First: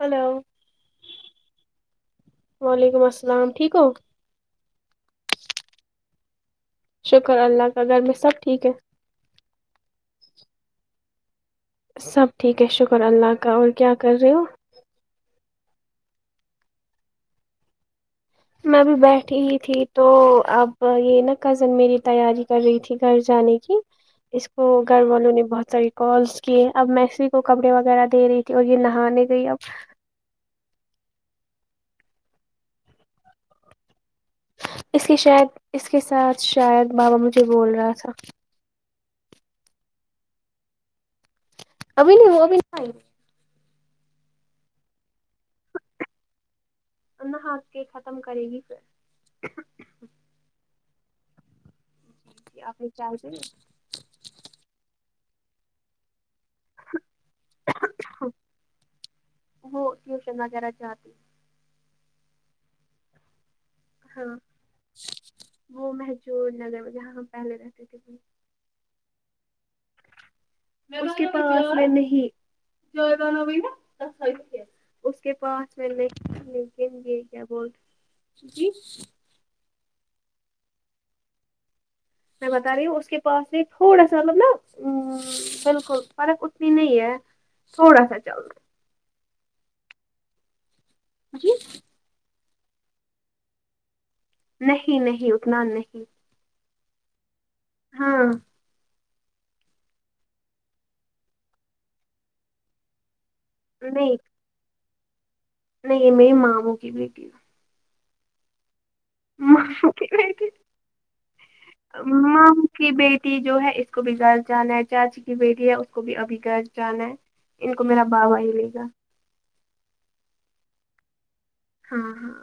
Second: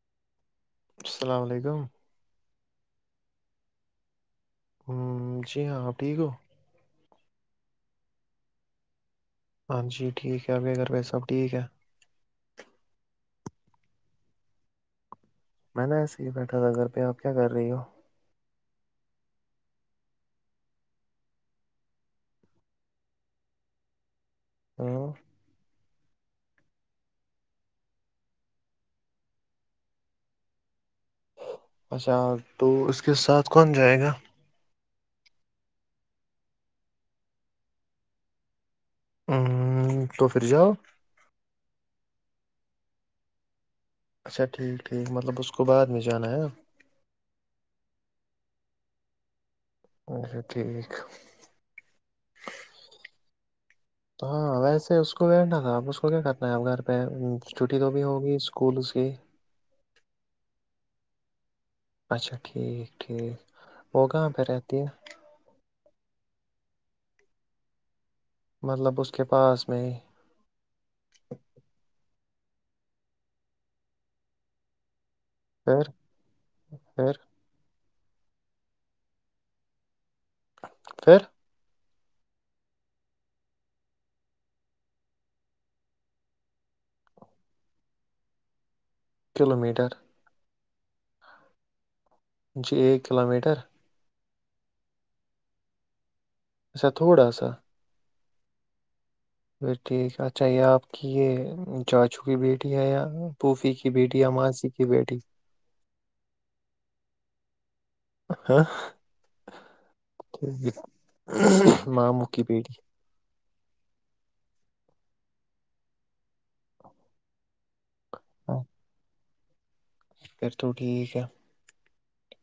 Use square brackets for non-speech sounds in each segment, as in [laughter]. hello السلام علیکم وعلیکم السلام ٹھیک ہو ہ جی ہاں آپ ٹھیک ہو شکر اللہ کا گھر میں سب ٹھیک ہے ہاں جی ٹھیک ہے او کروے سب ٹھیک ہے سب ٹھیک ہے شکر اللہ کا اور کیا کر رہے ہو میں نے ایسے ہی بیٹھا تھا کرھر پیا آپ کیا کر رہی ہو میں ابھی بیٹھی ہی تھی تو اب یہ نا کزن میری تیاری کر رہی تھی گھر جانے کی اس کو گھر ہ والوں نے بہت ساری کالس کیے اب میسی کو کپڑے وغیرہ دے رہی تھی اور یہ نہانے گئی اب اچھا تو اس کے ساتھ کون جائے گا اس کے شاید اس کے ساتھ شاید بابا مجھے بول رہا تھا تو پھر جاؤ ابھی نہیں وہ ابھی نہیںئی اچھا ٹھیک ٹھیک مطلب اسس کو بعد میں جانا ہے نہ ہس کے ختم کرے گی پھر اھا ٹھیک آپنے چاہتے ہاں ویسے اس کو بیھنا تھا اب اس کو کیا کرنا ہے اپ گھر پہ چھٹی تو بھی ہوگی اسکولس کی ہو ٹیوشن وغیرہ جاتتے اچھا ٹھیک ٹھیک وہ کہاں ہاں پہ رہتی ہے وہ م جوور لگ ج ہاں پہلے رہتے تھے ب مطلب اس کے پاس میں [unintelligible] اس کے پاس میں پھر ل لیکن پھر یہ کیا بول جی پھر میں بتا رہی ہوں اس کے پاس بھی تھوڑا سا مطلب نا بالکل فرق اتنی نہیں ہے سوڑا سا چل رہ کلو میٹر جی جی ایک کلو میٹر نہیں نہیں اکنان نہیں اسا تھوڑا سا ہاں ب ٹھیک اچھا یہ آپ کی یہ چاچو کی بیٹی ہے یار پوفی کی نہیں بیٹی عماسی کی بیٹی نہیں میری ماموں کی بیٹی [unintelligible] ماما کی بیٹی ٹھیک ہے، ماموں مام بیٹی کی بیٹی جو ہے اس کو بھی گز جانا ہے چاچی کی بیٹی ہے اس کو بھی ابھی گرز جانا ہے ان کو میرا باوا ہی ہاں لے گا پھر تو ٹھیک ہے ہاں ہاں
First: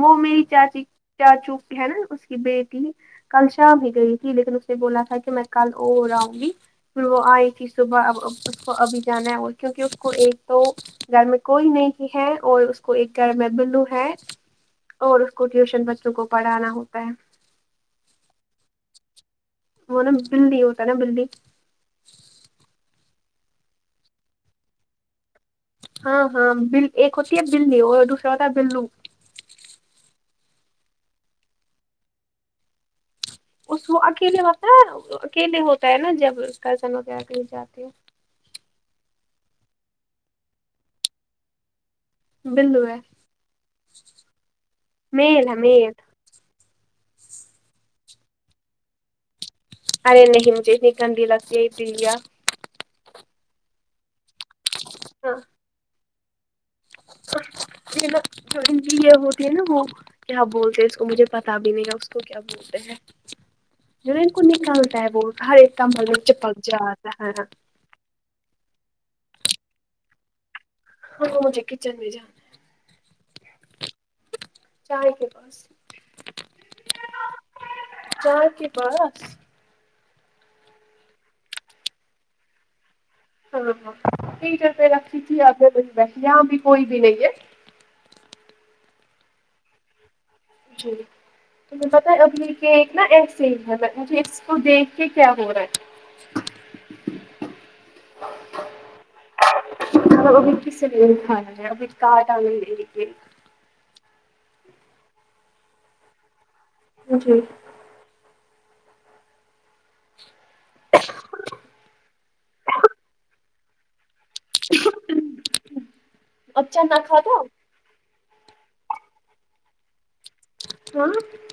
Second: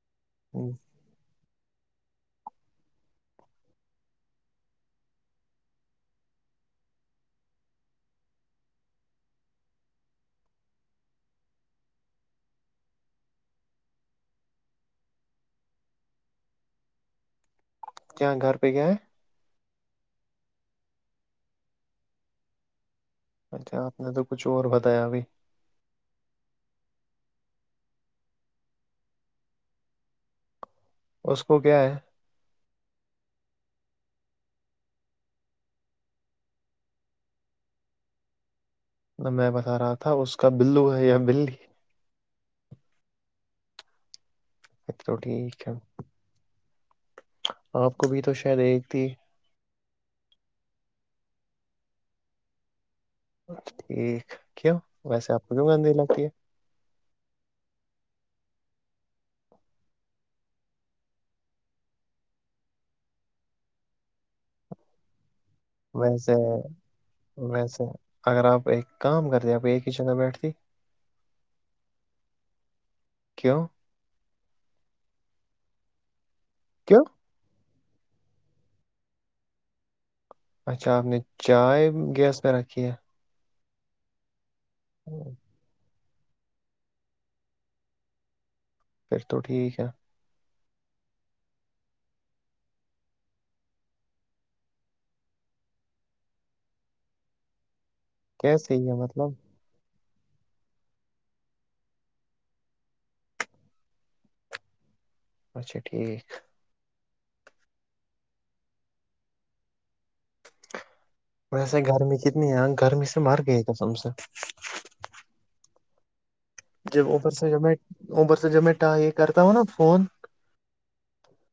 وہ میری ہوں، چاچی چاچو ہے نا اس کی بیٹی کل شام ہی گئی تھی لیکن اس نے بولا تھا کہ میں کل وہ ہو رہا ہوں گی پھر وہ آئے ت ہی صبح ا اس کو ابھی جانا ہے اور کیونکہ اس کو ایک تو گھر میں کوئی نہیں ہے اور اس کو ایک گھر میں بلو ہے اور اس کو ٹیوشن بچوں کو پڑھانا ہوتا ہے کیا گھر پہ کیایا ہے وہ نا بلی ہوتا ہے نا بلی اچھے آپ نے تو کچھ اور بتایا ابھی ہاں ہاں ب ایک ہوتی ہے بلی اور دوسرا ہوتا ہے بلو اس کو کیا ہے اس وہ اکیلے ہوتا ہے نا اکیلے ہوتا ہے نا جب کزن وغیرہ کہیں جاتے ہو میں بتا رہا تھا اس کا بلو ہے یا بلی ہی بلو ہے اچ تو میل ٹھیک ہے میل آپ کو بھی تو شاید ایک تھی ارے نہیں مجے ن کنند لگتی دیا ٹھیک کیوں ویسے آپ کو کیوں گندی لگتی ہے نا جوی یہ ہوتی ہے نا وہ کیا بولتے ہیں اس کو مجھے پتا بھی نہیں رہا اس کو کیا جو ان کو نکلتا ہے وہ ہر ایک کا مل چ پگ جا آا ہے اچھا اگر آپ ایک کام کرتے آپ ایک ہی جگہ بیٹھتی ہاں مجھے کچن بھی جان کیوں چاہے کے بس کیوں چر کی بس اچھا آپ نے چائے گیس پہ رکھی ہے ہاں ہاں پیٹر پہ رکھھی ہوں، تھی آگے وہ بیٹھھی یہاں بھی کوئی بھی نہیں ہے پھر تو ٹھیک ہے جی مجھے پت ابنی کے ایک نا ایکسج ہے مجھے اس کو دیکھ کے کیا ہو رہا ہے کیسے ہی ہے مطلب وہ کی س وہ کا آٹاے اچھا ٹھیک جی [unintelligible] ویسے گرمی کتنی ہے گرمی سے مر گئی ک سم سے [unintelligible] اب چنا جب کھاتا اوپر سے جب میں اوپر سے جب میں یہ کرتا ہوں نا فون [unintelligible]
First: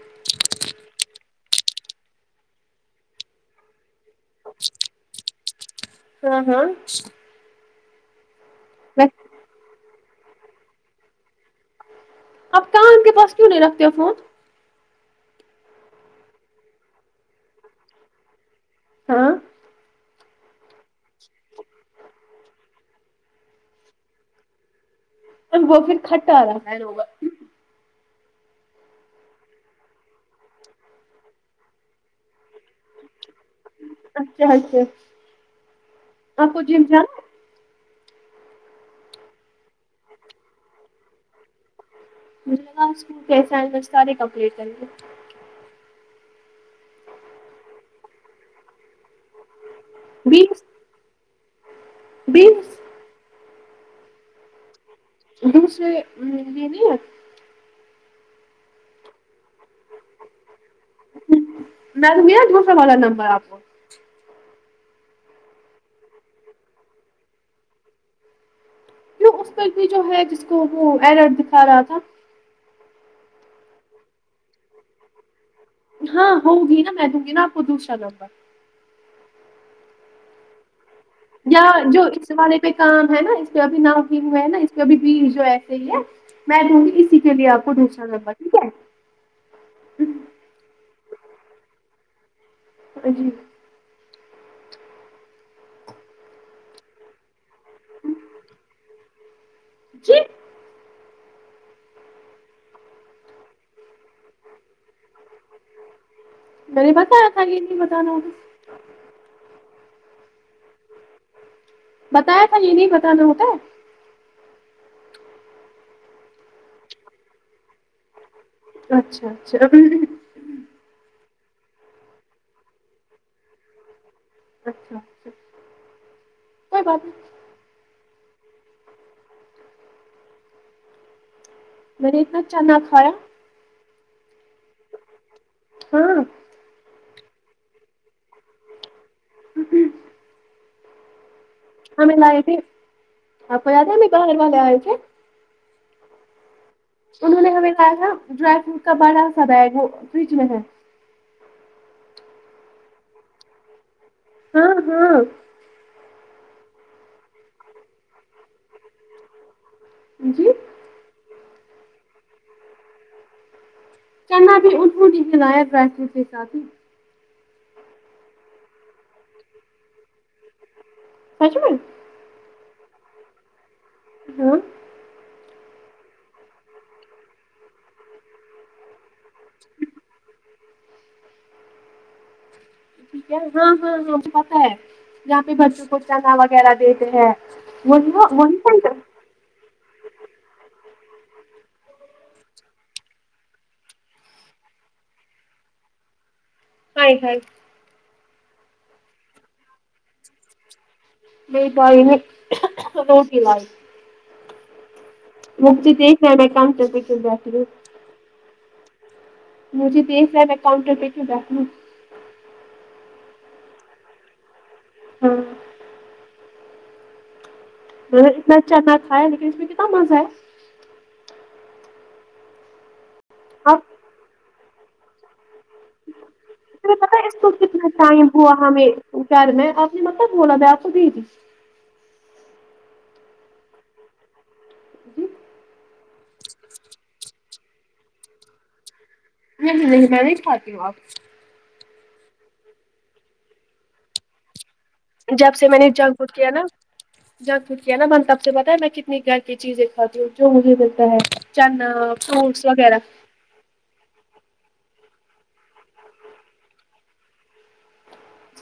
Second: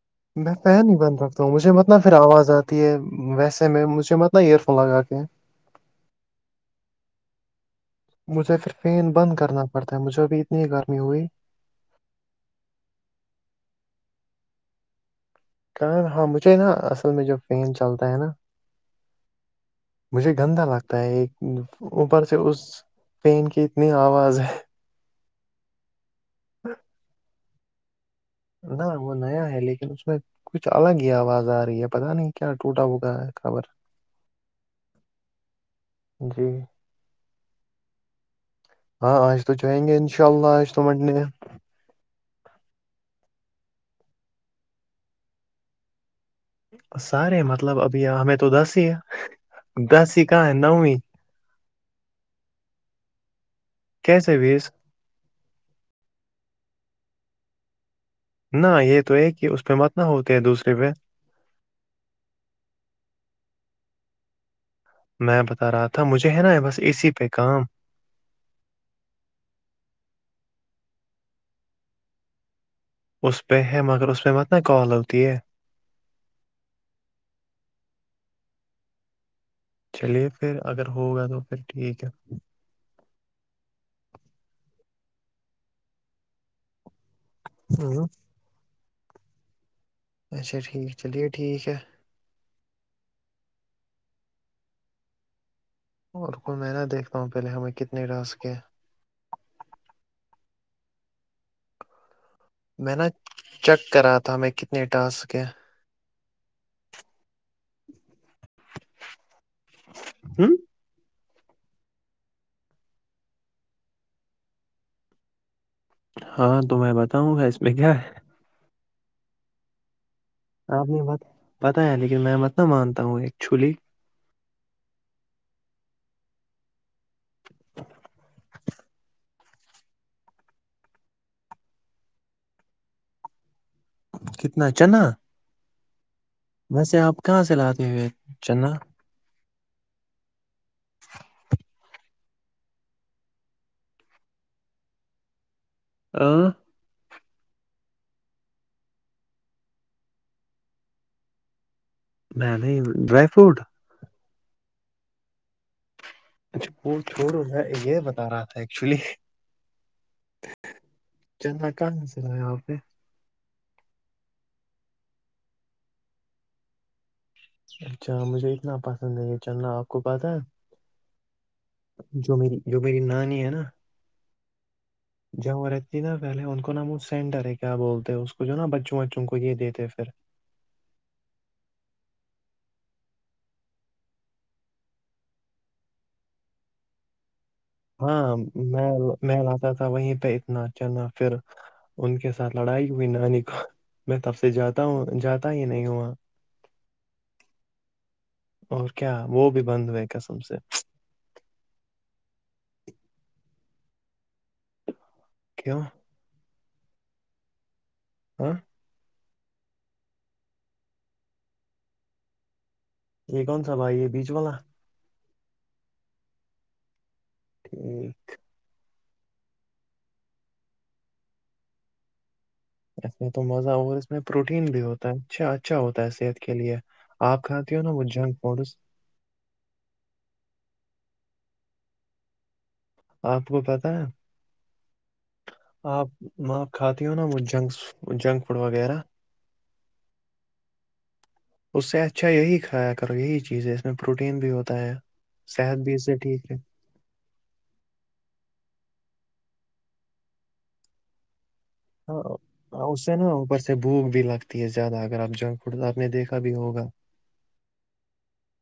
میں پین ہی بند رکھتا ہوں مجھے مت ن پھر آواز آتی ہے ویسے میں مجھے مت ن ایئر فون لگا کے ہاں ہاں مجھے پھر فین بند کرنا پڑتا ہے مجھے ابھی اتنی گرمی ہوئی آپ کہاں ان کے پاس کیوں نہیں رکھتے ہو فون کہ ہاں مجھے نا اصل میں جو فین چلتا ہے نا ہاں مجھے گندا لگتا ہے ایک اوپر سے اس پین کی اتنی آواز ہے وہ پھر کھٹا آ رہا ہے لوگا نہ وہ نیا ہے لیکن اس میں کچھ الگ ہی آواز آ رہی ہے پتا نہیں کیا ٹوٹا ہوٹا ہے خبر اچھا اچھا جی آپ کو جم جانا ہاں آج تو جائیں گے ان شاء اللہ آج تو منٹنے مجھےا اسس ساریے کمپلیٹ کریں گے سارے مطلب ابھی ہمیں تو دس ہی دس ہی کہاں ہے بیس نوویں بیس کیسے وس دوسرے ا یہ نہیںیا نہ یہ تو ہے کہ اس پہ مت نہ ہوتے ہے دوسرے پہ نظ میر گسرے والا نمبر آپ کو میں بتا رہا تھا مجھے ہے نا بس اسی پہ کام جو اس پہ بھی جو ہے جس کو وہ اییرٹ دکھا رہا تھا اس پہ ہے مگر اس پہ مت ن کال ہوتی ہے ہاں ہوگی نا میں دوں گی نا آپ کو دوسرا لوگ پر چلیے پھر اگر ہوگا تو پھر یا جو ٹھیک ہے اس والے پہ کام ہے نا اس پہ ا بھی ناؤ گن گئے نا اس پہ ا بھی بی جو ایسے ہی ہے میں دوں گی اس س چلیے آپ کو انشاء ہوں لبا ٹھیک ہے اچھا ٹھیک چلیے ٹھیک ہے جی اور کوئی میں نہ دیکھتا ہوں پہلے ہمیں کتنے رہ سکے [unintelligible] میں نا چیک کرا تھا میں کتنے ٹاس کے میں نے بتایا تھا یہ نہیں بتانا ہوں بتایا تھا یہ نہیں بتانا ہوتا ہے ہاں تو میں بتاؤں گا اس میں کیا ہے اچھا اچھا آپ نے ب بتایا لیکن میں مت نہ مانتا ہوں ایک چولی اچھا اچھا کیا بات [unintelligible] میں نے اتنا اچا نہ کھایا کتنا چنا ہاں ویسے آپ کہاں سے لاتے ہوئے چنا [unintelligible] [unintelligible] ہمیں لائی تھے آپ کو یاد ہے ہمبھی باہر والے آئے تھے ہاں انہوں نے ہمیں لایا تھا ڈرائی فروٹ کا بڑا سا بیگ وہ فریج میں ہے میں نہیں ڈرائی فروٹ ہاں ہاں اچھا وہ چھوڑو میں یہ بتا رہا تھا ایکچولی جی چلنا کہاں چلایا آپ نے کہنا بھی اوں نہیں للاایا ڈرائی فروٹ سے ساتادی اچھا مجھے اتنا پسند ہے کہ چلنا آپ کو پتہ سجم جو میری جو میری نانی ہے نا ہوں ج وہ رہتی ہے نا پہلے ان کو نام وہ سینٹر ہے کیا بولتے ہیں اس کو جو نا بچوں بچوں کو یہ دیتے پھر ٹھیک ہے ہاں ہاں ہاں پتاہ ہے جہاں پہ بچوں کو چنا وغیرہ دیتے ہیں [unintelligible] محل آتا تھا وہیں پہ اتنا اچھا نہ پھر ان کے ساتھ لڑائی ہوئی نانی کو میں تب سے جاتا ہوں جاتا ہییا نہیں ہا [unintelligible] اور کیا وہ بھی بند ہوئے قسم سے نہیں پائی نے روٹی لائی مک کیوں تو دیکھ رہ میں کام کر کے چل جاتتی ہوں ہاں مجھے دیکھ رہ ہے میں کاؤنٹر پہ کیوں بیٹھناوں یہ کون سا بھائی یہ بیچ والا ہاں ٹھ [inaudible] میں اتنا اچھا نہ کھایا لیکن اس میں کت مزہ ہے اس میں تو مزہ آپ اور اس میں پروٹین بھی ہوتا ہے چھا اچھا ہوتا ہے صحت کے لیے تمہیں آپ کھاتی ہو نا وہ جنک فڈس وہ کیا رہے میں آپ نے ما کو بولا تھا آپ کو د تھی [inaudible] آپ کو پتاہ ہے جی آپ میں آپ کھاتی ہ ہو نا وہ جنکس جنک فوڈ وغیرہ نہیں نہیں میں نہیں کھاتی ہوں اب اس سے اچھا یہی کھایا کرو یہی چیز ہے اس میں پروٹین بھی ہوتا ہے جب سے میں صحت نے بھی اس جنک فڈ کیا ٹھیک ہے نا جنک فڈ کیا نا بند تب سے پتا ہے میں کتنی گھر کی چیزیں کھاتی ہوں جو مجے ملتا ہے چنا ہاں فروٹس ہاں، وغیرہ اس سے نا اوپر بھوک بھی لگتی ہے زیادہ اگر آپ جنک فڈ آپ نے دیکھا بھی ہوگا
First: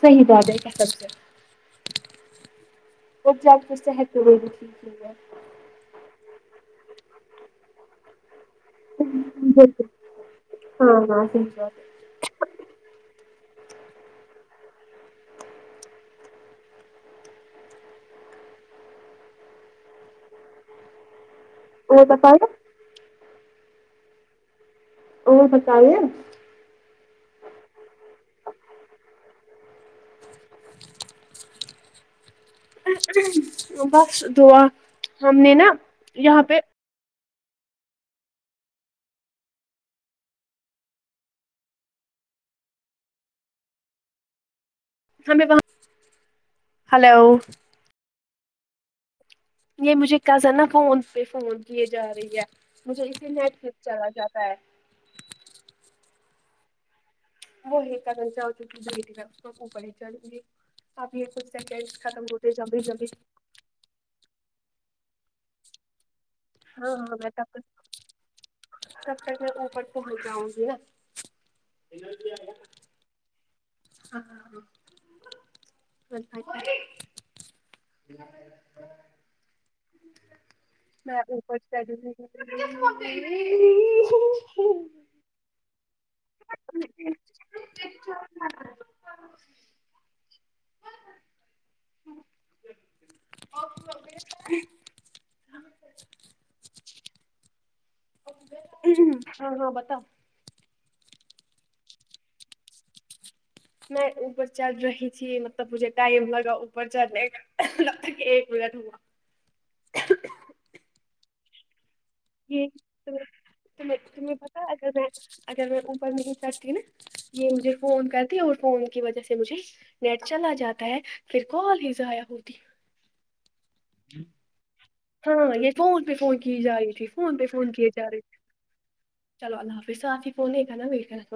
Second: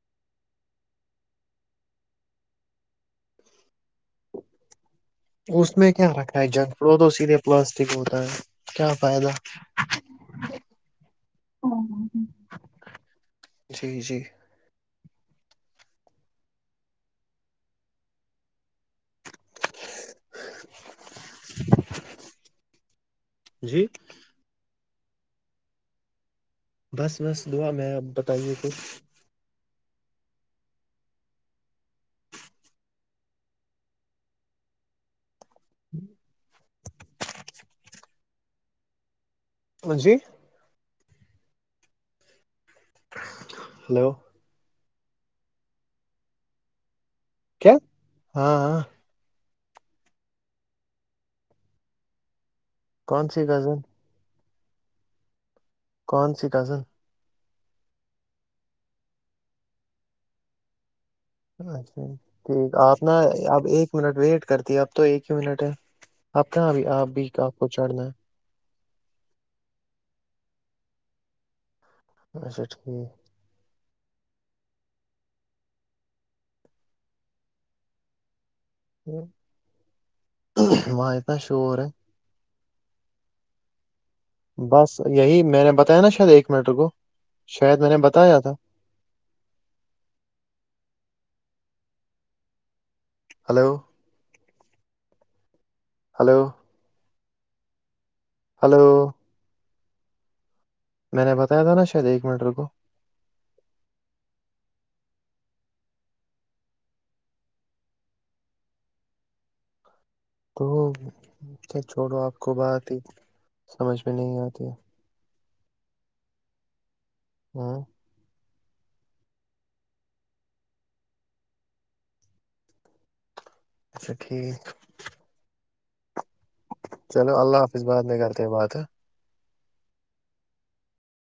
صحیح تو آ جائے کیا سبتے [inaudible] اور جنک فڈ صحت کے لیے بھی ٹھیک نہیں ہے اس میں کیا رکھتا ہے جنک فوڈ وہ تو سیدھے پلاسٹک ہوتا ہے کیا فائدہ ہے بالکل ہاں ہاں صحیح بات جی جی ا کا فا [inaudible] جی اور بتایے بس بس دعا میں اب بتائیے کچھ [inaudible] بس دعا ہم نے نا یہاں پہ جی ہلو ہمیں وہاں ہلو کیا ہاں [inaudible] یہ مجھےکزن نا فون پہ فون کیے جاہی رہی ہے مجھے اسے کون سی نیٹ پھر کزن چلا جاتا ہے کون سی کزن وہی کرن سے ہو چک بی اس اوپر ہی چل گی [inaudible] اب یہ کچھ آپ جلدی نا اب ایک منٹ ویٹ کرتی اب تو ایک ہی منٹ ہے آپ کہاں اب ہاں آپ ہاں بھی میں تب آپ کو تک چڑھنا ہے [inaudible] تب تک میں اوپر پہنچ جاؤں گی ن اچھا ٹھیک [inaudible] ہاں ہاں ہاں [inaudible] [unintelligible] [unintelligible] ہمارے پاس [inaudible] پتا مجھے فون چاہیے [inaudible] بس یہی میں نے بتایا نا شاید ایک منٹ رکو شاید میں نے بتایا تھا [unintelligible] [unintelligible] ہیلو، [inaudible] ہیلو، [inaudible] ہیلو، [unintelligible] میں نے بتایا تھا نا شاید ایک منٹ رکو- میں اوپر چڑھ رہی تھی مطلب مجھے ٹائم لگا اوپر چڑھنے کا- ایک منٹ ہوا [inaudible] تو خیر چھوڑو آپ کو یہ بات ہی تمہیں سمجھ میں نہیں تمہیں پتہ آتی- اگر اگر میں اوپر نہیں چڑتی نا یہ مجھ ہاں فون کر- پی اور فون کی وجہ سے مجھے نیٹ چلا جاتا ہے پھر کال ہی ضائع ہوتی ہے اچھا ٹھیک- کی جا رہی تھی فون چلو پہ اللہ فون حافظ کیے بعد جا میں رہی تھی- کرتے ہیں بات ہے چلو اللہ حافظ اف ہی فون دیکھا نا میری طرف-